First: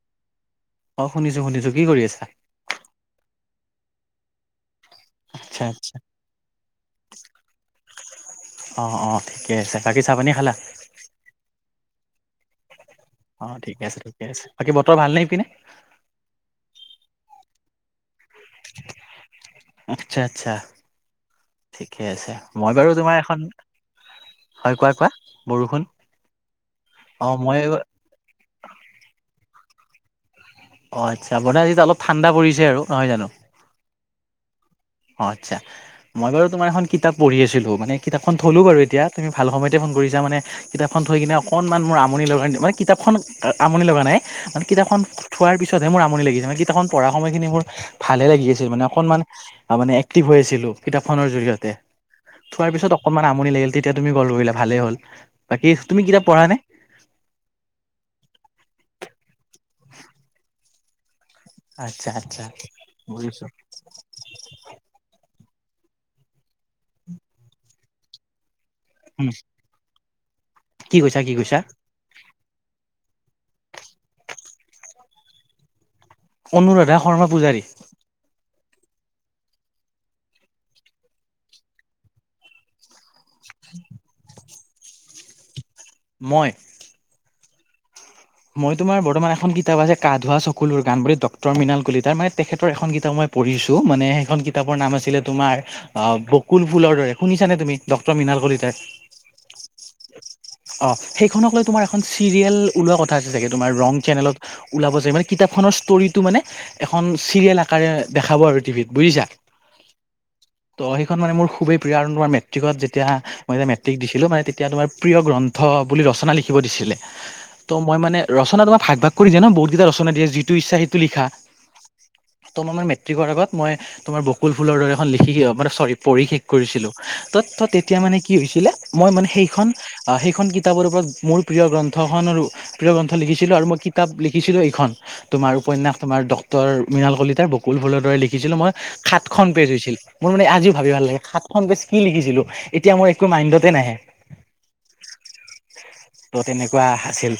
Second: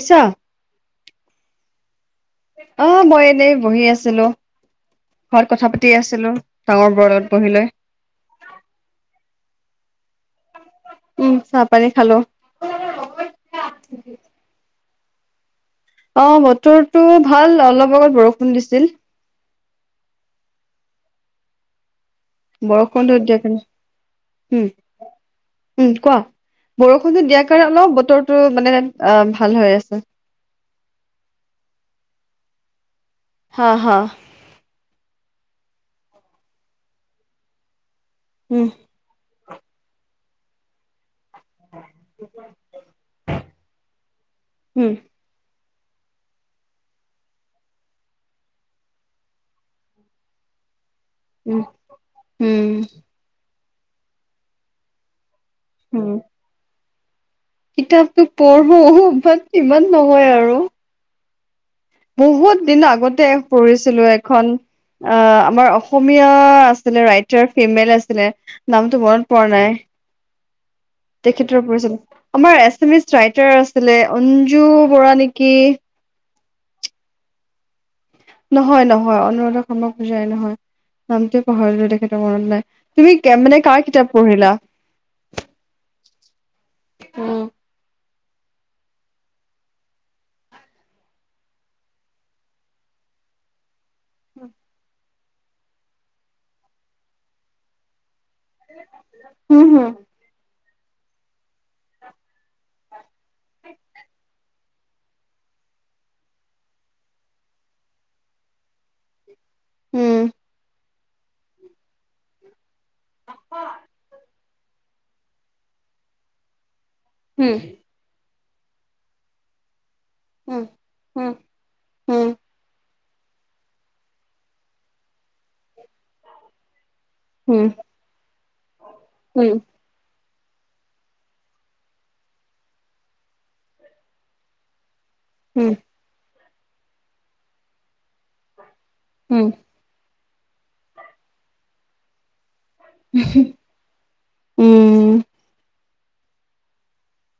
আছা অ শুনিছো, শুনিছোঁ কি কৰি আছা? অ মই এনেই বহি আছিলো। ঘৰত আচ্ছা কথা পাতি আচ্ছা, আছিলো ডাঙৰ বৰৰ লগত বহি লয়। অ অ ঠিকে আছে বাকী চাহ পানি খালা? উম চাহ পানী খালো। অ ঠিকে আছে ঠিকে আছে বাকী বতৰ ভাল নে ইপিনে? অ বতৰটো ভাল অলপ আগত বৰষুণ দিছিল। আচ্ছা আচ্ছা ঠিকেই আছে। মই বাৰু তোমাৰ বৰষুণটো এখন দিয়াৰ কাৰণে! হয় কোৱা কোৱা উম বৰষুণ উম কোৱা, বৰষুণটো অ দিয়াৰ মই কাৰণে অলপ অ বতৰ! টো মানে অ ভাল হৈ আছে। অঁ আচ্ছা মানে বতাহ দিছে অলপ ঠাণ্ডা পৰিছে আৰু নহয় জানো? হ হ অ আচ্ছা মই বাৰু তোমাৰ এখন কিতাপ পঢ়ি আছিলো মানে কিতাপখন থলো উম বাৰু এতিয়া। তুমি ভাল সময়তে ফোন কৰিছা মানে কিতাপখন থৈ কিনে! অকণমান মোৰ আমনি লগা মানে কিতাপখন আমনি লগা নাই মানে উম কিতাপখন! থোৱাৰ পিছতহে মোৰ আমনি লাগিছিল মানে কিতাপখন পঢ়া সময়খিনি মোৰ ভালে লাগি আছিল মানে অকণমান। মানে এক্টিভ হৈ আছিলো কিতাপখনৰ উম জৰিয়তে, উম থোৱাৰ পিছত ওক! অকণমান আমনি লাগিল তেতিয়া তুমি কল কৰিলা ভালেই হ'ল বাকী তুমি কিতাপ পঢ়া নে? কিতাপতো পঢ়ো বাত ইমান নহয় আৰু! আচ্ছা আচ্ছা বহুত দিন আগতে বুজিছোঁ পঢ়িছিলো। খন অ আমাৰ অসমীয়া আছিলে ৰাইটাৰ ফিমেল আছিলে। নামটো উম, মনত পৰা নাই কি কৈছা কি কৈছা তেখেতৰ পঢ়িছিলোঁ। আমাৰ এচমিচ ৰাইটাৰ আছিলে অঞ্জু বৰা নেকি? অনুৰাধা শৰ্মা পূজাৰী নি? নহয় নহয় অনুৰাধা শৰ্মা পূজাৰী নহয় নামটোৱে পাহৰিলো তেখেতৰ মনত নাই তুমি [unintelligible] মানে কাৰ কিতাপ পঢ়িলা? মই উম মই তোমাৰ বৰ্তমান এখন কিতাপ আছে কা ধুৱোৱা চকুলৰ গান বুলি ডক্টৰ মৃণাল কলিতাৰ মানে তেখেতৰ এখন কিতাপ মই। পঢ়িছো মানে সেইখন কিতাপৰ নাম আছিলে, তোমাৰ! অ বকুল ফুলৰ দৰে শুনিছ নে তুমি ডক্টৰ মৃণাল কলিতাৰ। হম হুম অ সেইখনক লৈ তোমাৰ এখন চিৰিয়েল ওলোৱা কথা আছে চাগে তোমাৰ ৰং চেনেলত। ওলাব যায় মানে কিতাপখনৰ ষ্টৰিটো মানে! এখন চিৰিয়েল আকাৰে দেখাব আৰু টিভিত বুজিছা? উম ত' সেইখন মানে মোৰ খুবেই প্ৰিয় আৰু তোমাৰ মেট্ৰিকত যেতিয়া! মই এতিয়া মেট্ৰিক দিছিলো মানে তেতিয়া তোমাৰ প্ৰিয় গ্ৰন্থ বুলি ৰচনা লিখিব দিছিলে। হুম ত' মই মানে ৰচনা তোমাক ভাগ ভাগ কৰি দা ন বহুতকেইটা ৰচনা দিয়া যিটো উম ইচ্ছা সেইটো লিখা। উম উম ত মান মেট্ৰিকৰ আগত মই। তোমাৰ বকুল ফুলৰ দৰে এখন লিখি মানে চৰি পঢ়ি শেষ কৰিছিলো। ত উম তেতিয়া মানে কি হৈছিলে মই মানে উম সেইখন। সেইখন কিতাপৰ ওপৰত মোৰ প্ৰিয় গ্ৰন্থখন আৰু! প্ৰিয় গ্ৰন্থ লিখিছিলো আৰু মই কিতাপ লিখিছিলো এইখন তোমাৰ উম উপন্যাস। তোমাৰ ডক্টৰ মৃণাল কলিতাৰ বকুল ফুলৰ দৰে লিখিছিলো মই সাতখন উম উম পেজ হৈছিল। মোৰ মানে আজিও ভাবি ভাল লাগে, সাতখন পেজ কি লিখিছিলো? এতিয়া মোৰ একো মাইণ্ডতে নাহে ত' তেনেকুৱা আছিল।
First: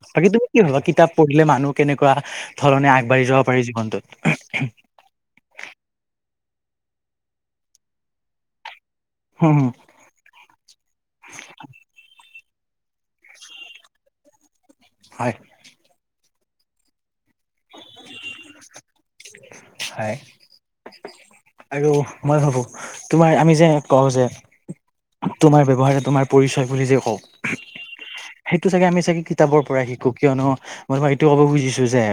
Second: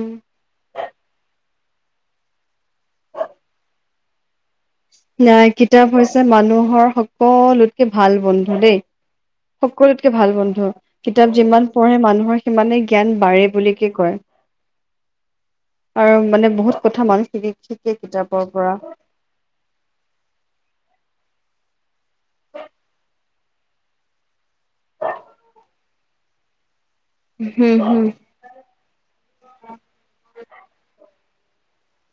উম বাকী তুমি কি ভবা কিতাপ পঢ়িলে মানুহ? কেনেকুৱা ধৰণে আগবাঢ়ি যাব পাৰি জীৱনটোত? ন কিতাপ হৈছে মানুহৰ সকলোতকে ভাল বন্ধু দেই। সকলোতে! ভাল বন্ধু কিতাপ যিমান পঢ়ে মানুহৰ সিমানে জ্ঞান বাঢ়ে বুলিকে কয়। হয় আৰু মানে বহুত কথা মানুহ শিক শিকে কিতাপৰ পৰা। হয় আৰু মই ভাবোঁ তোমাৰ আমি যে কওঁ যে! তোমাৰ ব্যৱহাৰে তোমাৰ পৰিচয় বুলি যে কও। হম হুম সেইটো চাগে আমি চাগে কিতাপৰ পৰাই শিকো কিয়নো মই তোমাক এইটো কব খুজিছো যে!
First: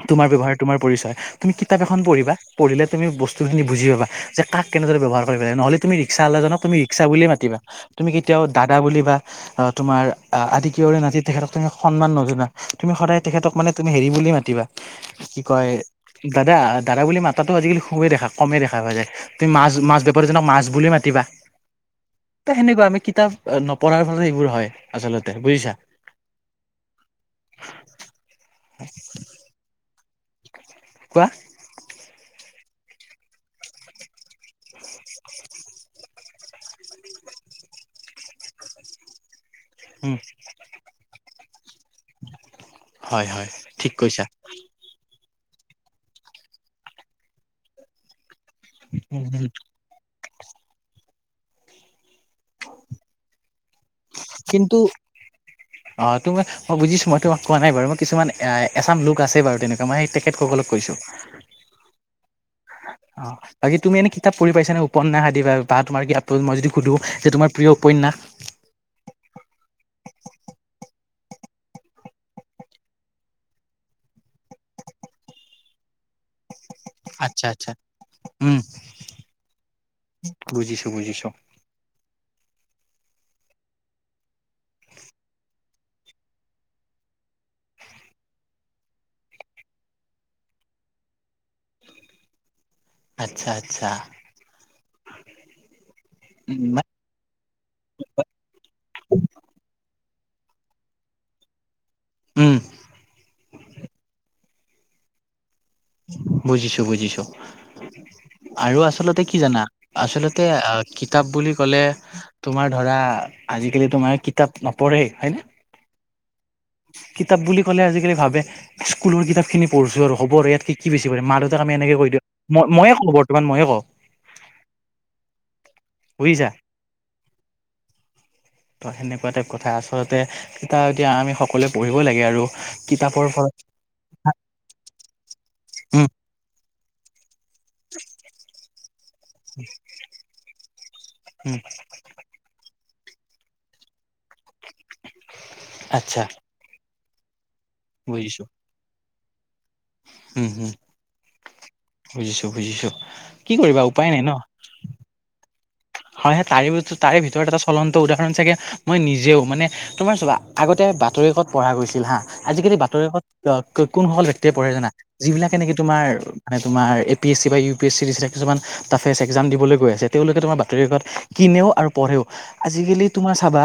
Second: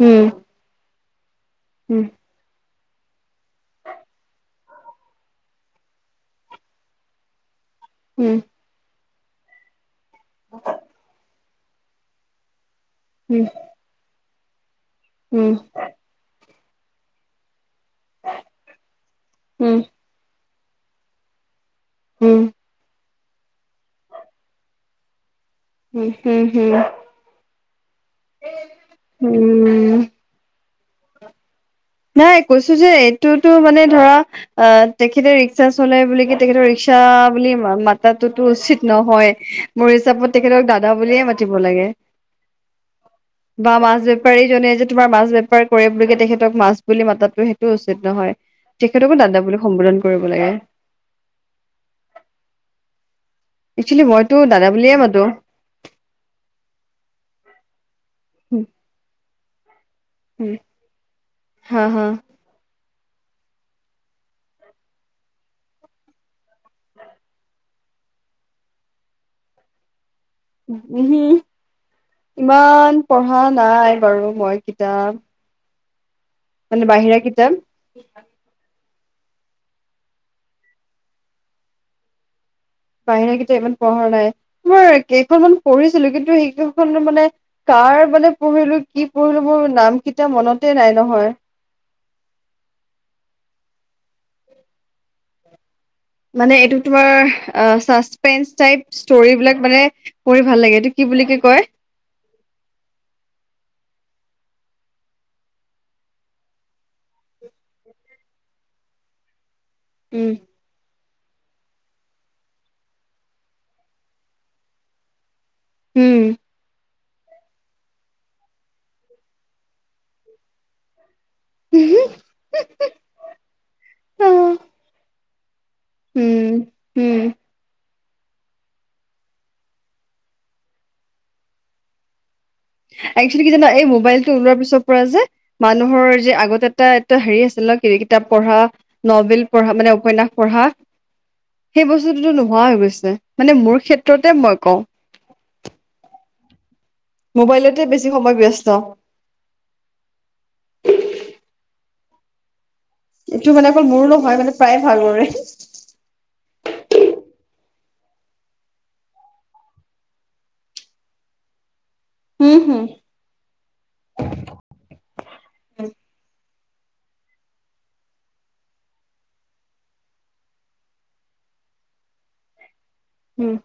হম হম তোমাৰ ব্যৱহাৰে তোমাৰ পৰিচয় তুমি কিতাপ এখন উম পঢ়িবা। পঢিলে তুমি বস্তুখি বুজি পাবা কাক কেনেকে ব্যৱহাৰ কৰিবা নহলে তুমি ৰিক্সাৱালাজনক তুমি ৰিক্সা বুলিয়েই মাতিবা। তুমি কেতিয়াও উম দাদা বুলি বা তোমাৰ আদি কিয়ৰে নাতি তেখেতক তুমি সন্মান নজনা। তুমি সদায় তেখেতক মানে তুমি হেৰি বুলিয়েই মাতিবা কি উম কয়? দাদা দাদা বুলি মাতাতো আজিকালি! খুবেই দেখা কমেই দেখা পোৱা যায়, তুমি উম মাছ উম মাছ বেপাৰীজনক মাছ বুলি মাতিবা। ত উম সেনেকুৱা আমি কিতাপ নপঢ়াৰ ফলত সেইবোৰ হয়, আচলতে বুজিছা। উম হুম হুম উম কোৱা নাই কৈছো যে এইটোতো মানে ধৰা! আহ তেখেতে ৰিক্সা চলাই বুলি ক তেখেতৰ ৰিক্সা বুলি মাতাোতো উচিত নহয়। মোৰ উম হিচাপত তেখেতক দাদা বুলিয়ে মাতিব লাগে। হয় হয় বা ঠিক মাছ কৈছা বেপাৰী জনে যে তোমাৰ মাছ বেপাৰ কৰে বুলি কে তেখেতক মাছ! বুলি মাতাতো সেইটো উচিত নহয়, তেখেতকো দাদা বুলি সম্বোধন কৰিব লাগে। অক্সুৱালি মইতো দাদা কিন্তু বুলিয়ে মাতো। অ তুম মই বুজিছো মই তোমাক কোৱা নাই বাৰু মই কিছুমান এ এছাম লোক আছে বাৰু তেনেকুৱা মই সেই! তেখেতসকলক কৈছোঁ। হা হা অ বাকী তুমি এনে কিতাপ পঢ়ি পাইছানে? উপন্যাস আদি বা বা তোমাৰ কিতাপটো মই যদি সোধোঁ যে তোমাৰ প্ৰিয় উপন্যাস। উ ইমান পঢ়া নাই বাৰু মই কিতাপ। মানে বাহিৰা আচ্ছা কিতাপ আচ্ছা উম বুজিছো বুজিছো। বাহিৰা কিতাব ইমান পঢ়া নাই মই কেইখনমান পঢ়িছিলো কিন্তু সেইখন মানে! কাৰ মানে পঢ়িলো কি পঢ়িলো মোৰ নাম কেইটা মনতে নাই নহয়। আচ্ছা আচ্ছা মানে এইটো উম তোমাৰ! অ চাচপেন্ঞ্চ টাইপ ষ্টৰিবিলাক মানে পঢ়ি ভাল লাগে এইটো কি বুলি ক কি কয়? উম বুজিছো বুজিছো আৰু আচলতে কি জানা, উম, আচলতে আহ! কিতাপ বুলি ক'লে তোমাৰ ধৰা আজিকালি তোমাৰে কিতাপ নপঢ়ে হয় নে? উম কিতাপ বুলি ক'লে আজিকালি ভাবে! স্কুলৰ কিতাপ খিনি পঢ়িছো আৰু হব আৰু ইয়াত কি বেছি পঢ়িম মা দেউাক আমি এনেকে কৈ দিওঁ। মই ময়ে কওঁ বৰ্তমান ময়ে কওঁ। [inaudible] বুজিছা? উম, উম, ত সেনেকুৱা টাইপ কথা আচলতে কিতাপ এতিয়া আমি সকলোৱে পঢ়িবই লাগে আৰু। কিতাপৰ একচুৱেলি কি ফলত জানা এই মোবাইলটো ওলোৱাৰ পিছৰ পৰা যে উম মানুহৰ যে আগতে! এ এটা হেৰি আছিল ন কি কিতাপ পঢ়া নবেল পঢ়া মানে উপন্যাস পঢ়া। উম সেই বস্তুটোতো নোহোৱা হৈ গৈছে, মানে মোৰ ক্ষেত্ৰতে মই কওঁ। আচ্ছা মোবাইলতে বেছি সময় বুজিছো ব্যস্ত। উম হুম বুজিছোঁ বুজিছো। এইটো কি মানে কৰিবা অকল মোৰো উপায় নাই ন নহয় মানে প্ৰায়ে ভাগৰে। হয় স তাৰে তাৰে ভিতৰত এটা চলন্ত উদাহৰণ চাগে! মই নিজেও মানে তোমাৰ চাবা আগতে বাতৰিকাকত পঢ়া গৈছিল হা, উম, আজিকালি হম, বাতৰি কাকত! অ কোনসকল ব্যক্তিয়ে পঢ়ে জানা যিবিলাকে নেকি তোমাৰ! মানে তোমাৰ এ পি এছি বা ইউ পি এছ চি দিচ কিছুমান টাফেচ এক্সাম দিবলৈ গৈ আছে তেওঁলোকে তোমাৰ! ত কিনেও আৰু পঢ়েও আজিকালি তোমাৰ উম, চাবা!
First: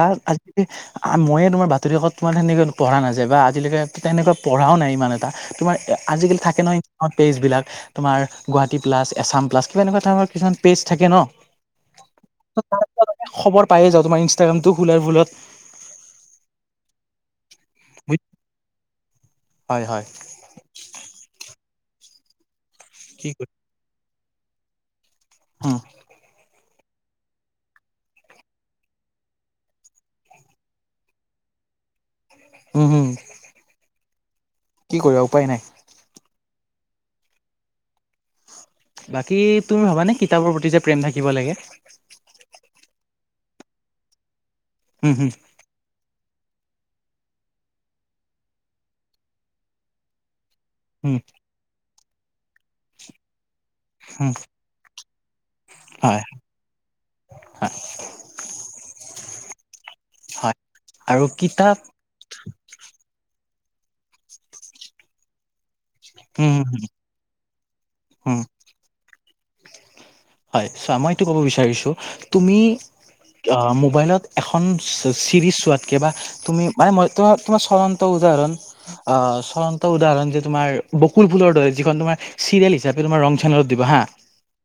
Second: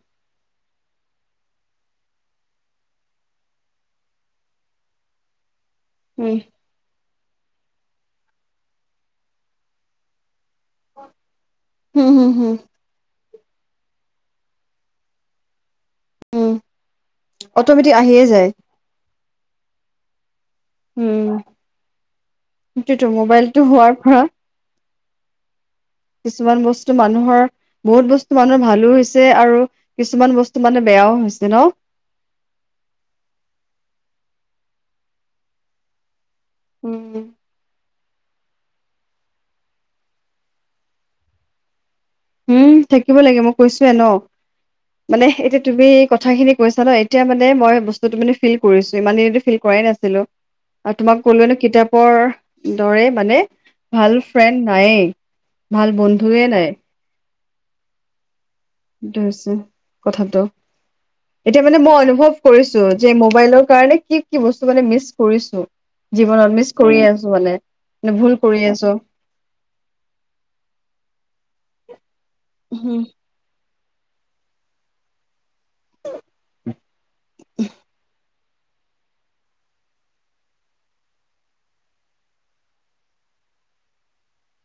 ময়ে তোমাৰ বাতৰি কাকত তোমাৰ তেনেকে পঢ়া নাযায় বা আজিলৈকে তেনেকুৱা পঢ়াও নাই ইমান এটা। তোমাৰ উম, আজিকালি থাকে নহয়। পেজবিলাক তোমাৰ গুৱাহাটী প্লাছ, এছাম প্লাছ কিবা এনেকুৱা ধৰণৰ কিছুমান পেজ থাকে ন। হুম হুম হুম খবৰ পায়ে যাওঁ তোমাৰ ইনষ্টাগ্ৰামতো খোলাৰ ভুলত। উম, অট'মেটিক আহিয়ে যায়। হয় হয় উম সেইটোৱেতো কি কৰি মোবাইলটো হোৱাৰ পৰা। হ কিছুমান বস্তু মানুহৰ! বহুত বস্তু মানুহৰ ভালো হৈছে আৰু কিছুমান বস্তু মানে বেয়াও হৈছে ন? উম হুম কি কৰিবা উপায় নায়। উম বাকী তুমি ভাবানে কিতাপৰ প্ৰতি যে প্ৰেম থাকিব লাগে। উম থাকিব লাগে মই কৈছোৱে ন উম মানে হম এতিয়া! তুমি কথাখিনি কৈছা ন এতিয়া মানে মই বস্তুতটো মানে ফিল কৰিছো ইমান দিনো টো ফিল কৰাই নাছিলো। আৰু উম তোমাক কলোৱে ন কিতাপৰ দৰে মানে ভাল উম ফ্ৰেণ্ড নায়েই। ভাল হয় বন্ধুয়ে নায়। সেইটো হৈছে কথাটো হয় আৰু এতিয়া কিতাপ মানে মই অনুভৱ! কৰিছো যে মোবাইলৰ কাৰণে কি কি বস্তু মানে মিচ কৰিছো। জীৱনত উম মিচ কৰি আছো মানে ভুল উম কৰি আছো। হয় চোৱা মই এইটো ক'ব বিচাৰিছোঁ তুমি! উম অ মোবাইলত এখন চিৰিজ! চোৱাতকে বা তুমি মানে তাৰ মই তোমাৰ চলন্ত উদাহৰণ! অ চ্বলন্ত উদাহৰণ যে তোমাৰ বকুল ফুলৰ দৰে যিখন তোমাৰ চিৰিয়েল হিচাপে তোমাৰ ৰং চেনেলত দিব হা।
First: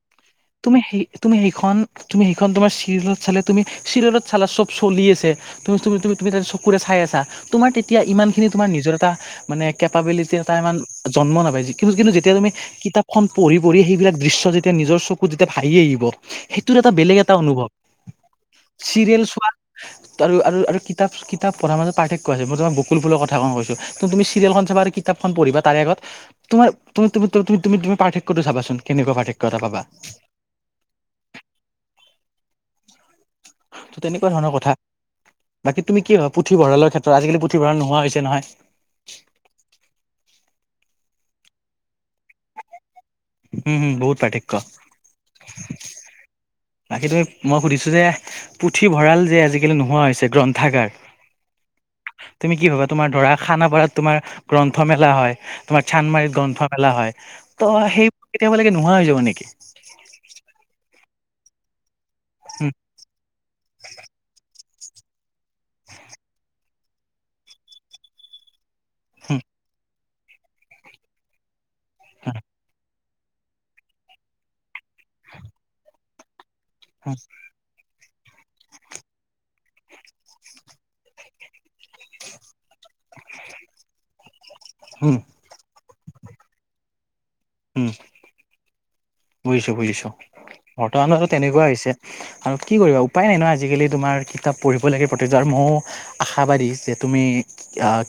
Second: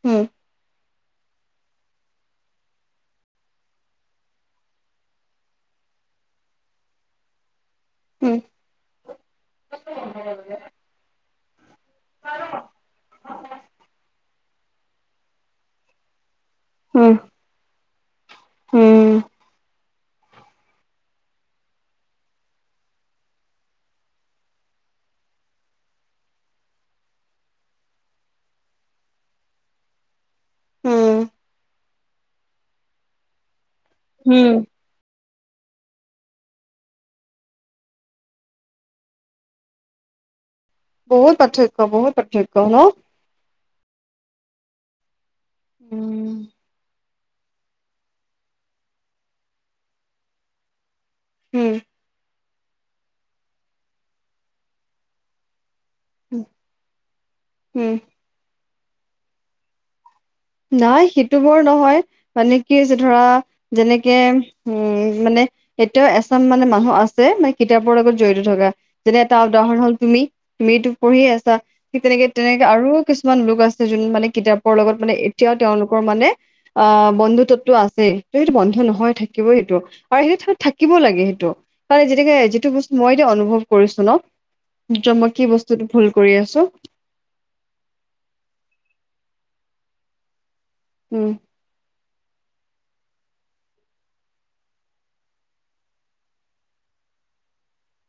হম তুমি সেই তুমি সেইখন তুমি সেইখন তোমাৰ চিৰলত চালে তুমি চিৰলত চালা চব চলি আছে। তুমি তুমি তাত চকুৰে চাই আছা। তোমাৰ তেতিয়া ইমান উম, খিনি তোমাৰ নিজৰ এটা মানে কেপাবিলিটি এটা ইমান জন্ম নাপায়। কি কিন্তু যেতিয়া তুমি কিতাপখন পঢ়ি পঢ়ি সেইবিলাক দৃশ্য যেতিয়া নিজৰ চকুত যেতিয়া ভাহি আহিব! সেইটোৰ এটা উম, বেলেগ এটা অনুভৱ, উম, চিৰিয়েল চোৱাৰ! আৰু আৰু কিতাপ কিতাপ পঢ়াৰ মাজত পাৰ্থক্য আছে মই তোমাক বকুল ফুলৰ কথা ক কৈছো। তুমি চিৰিয়েলখন চাবা আৰু কিতাপখন পঢ়িবা, তাৰে আগত। তোমাৰ তুমি তুমি তুমি পাৰ্থক্যটো চাবাচোন কেনেকোৱা পাৰ্থক্য এটা পাবা। উম, ত তেনেকুৱা ধৰণৰ উম, কথা বাকী তুমি কি ভাবা পুথিভঁৰালৰ ক্ষেত্ৰত আজিকালি পুথিভঁৰাল নোহোৱা হৈছে নহয়। বহুত পাৰ্থক্য বহুত পাৰ্থক্য ন? উম হুম বহুত পাৰ্থক্য। [inaudible] বাকী তুমি মই সুধিছো যে পুথিভঁৰাল যে আজিকালি নোহোৱা হৈছে গ্ৰন্থাগাৰ। উম তুমি কি ভাবা তোমাৰ ধৰা খানাপাৰাত তোমাৰ গ্ৰন্থ মেলা হয়। তোমাৰ চান্মাৰিত গ্ৰন্থমেলা হয় উম, ত' সেইবোৰ কেতিয়াবা লাগে নোহোৱা হৈ যাব নেকি? নাই সেইটো বৰ নহয় মানে উম কি যে ধৰা যেনেকে। উম মানে এতিয়াও এচাম মানে মানুহ আছে, মানে কিতাপৰ লগত জড়িত থকা। যেনে এটা উদাহৰণ হ'ল তুমি তুমিটো পঢ়ি আছা, ঠিক তেনেকে তেনেকে আৰু- কিছুমান লোক আছে যোন মানে কিতাপৰ লগত মানে এতিয়াও তেওঁলোকৰ মানে আহ' উম বন্ধু টো আছে ত' সেইটো বন্ধ নহয় থাকিবই সেইটো আৰু সেইটো থাকিবও লাগে সেইটো। যেনেকে যিটো বস্তু মই এতিয়া অনুভৱ কৰিছো ন' উম মই কি বস্তু- ভুল কৰি আছোঁ। উমঁ। বুজিছোঁ বুজিছোঁ, উম বৰ্তমানততো তেনেকুৱা হৈছে। আৰু কি কৰিবা উপায় নাই ন' আজিকালি তোমাৰ কিতাপ পঢ়িব লাগে প্ৰতিজন মইয়ো- আশাবাদী যে তুমি আহ'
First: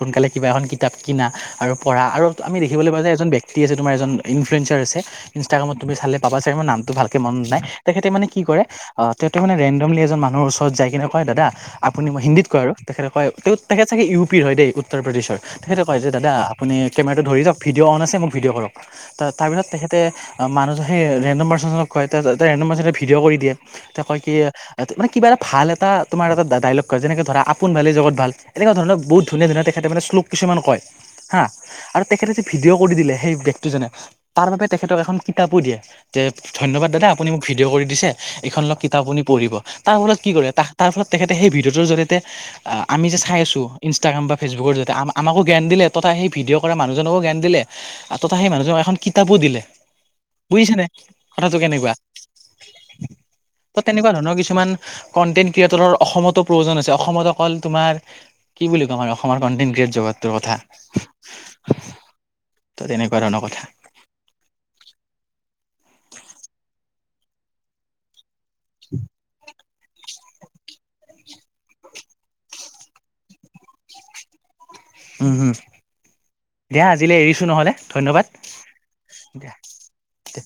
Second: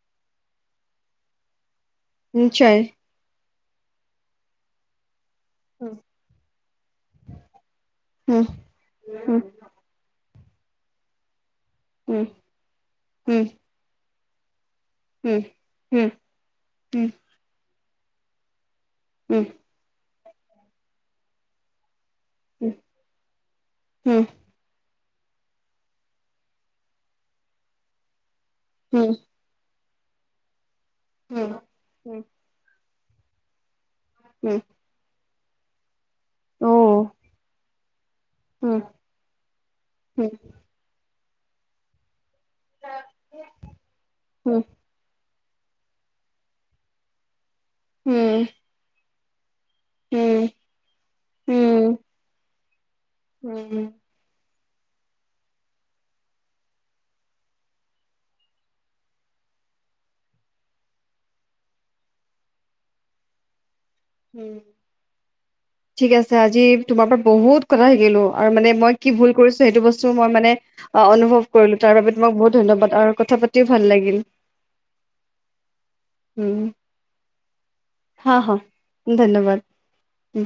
সোনকালে কিবা এখন কিতাপ কিনা আৰু- পঢ়া আৰু আমি নিশ্চয় দেখিবলৈ পাওঁ যে এজন ব্যক্তি আছে তোমাৰ এজন ইফ্লুৱেঞ্চাৰ আছে, ইনষ্টাগ্ৰামত তুমি চালে পাবা যে মোৰ নামটো ভালকে মনত নাই, তেখেতে মানে কি উম উম কৰে অ' তেখেতে উম মানে ৰেণ্ডমলি এজন মানুহ ৰ ওচৰত যায় কিনে কয় দাদা আপুনি মই উম হিন্দীত কয় আৰু, তেখেতে কয় উম তেখেত চাগে ইউ পিৰ হয় দেই- উত্তৰ প্ৰদেশৰ, তেখেতে কয় যে দাদা আপুনি কেমেৰাটো ধৰি দিয়ক, ভিডিঅ' অন আছে মোক ভিডিঅ' কৰক। তাৰপিছ তে মানুহতো সেই ৰেণ্ডম পাৰ্চনক কয় ৰেণ্ডম তাৰপিছত তাই ৰেণ্ডম পাৰ্চনজনে ভিডিঅ' কৰি দিয়ে। তে কয় কি মানে কিবা এটা ভাল এটা তোমাৰ এটা ডায়লগ কয় যেনেকে ধৰা আপোন ভালে জগত ভাল। এনেকুৱা ধৰণৰ বহুত ধুনীয়া ধুনীয়া তেখেতে মানে শ্লোক কিছুমান কয় হা আৰু তেখেতে যে ভিডিঅ' কৰি দিলে সেই ব্যক্তিজনে তাৰ বাবে তেখেতক এখন কিতাপো দিয়ে যে ধন্যবাদ দাদা আপুনি মোক ভিডিঅ' কৰি দিছে- এইখন লক কিতাপ আপুনি পঢ়িব। তাৰ ফলত কি কৰে তাৰ ফলত তেখেতে সেই ভিডিঅ'টোৰ জৰিয়তে অঁ' আমি যে চাই আছোঁ ইনষ্টাগ্ৰাম বা ফেচবুকৰ জৰিয়তে, আমাৰ আমাকো জ্ঞান দিলে তথা সেই ভিডিঅ' কৰা মানুহজনকো জ্ঞান দিলে আৰু তথা সেই মানুহজনক এখন কিতাপো দিলে। বুজিছা নে কথাটো কেনেকুৱা। ত' তেনেকুৱা ধৰণৰ কিছুমান কনটেন্ট ক্ৰিয়েটৰৰ অসমতো প্ৰয়োজন আছে, অসমত অকল তোমাৰ কি বুলি কম আৰু অসমৰ কণ্টেণ্ট ক্ৰিয়েট জগতটোৰ কথা। [unintelligible] ত' তেনেকুৱা ধৰণৰ কথা। উমঁ' ঠিক আছে, আজি তোমাৰ পৰা বহুত কথা শিকিলোঁ। আৰু মানে মই কি ভুল কৰিছোঁ সেইটো বস্তু মই মানে- অঁ' অনুভৱ কৰিলো তাৰ বাবে তোমাক বহুত ধন্যবাদ আৰু কথা পাতিও ভাল লাগিল। হুম হুম, উম দিয়া আজিলে এৰিছো নহ'লে ধন্যবাদ। হা হা ধন্যবাদ। উ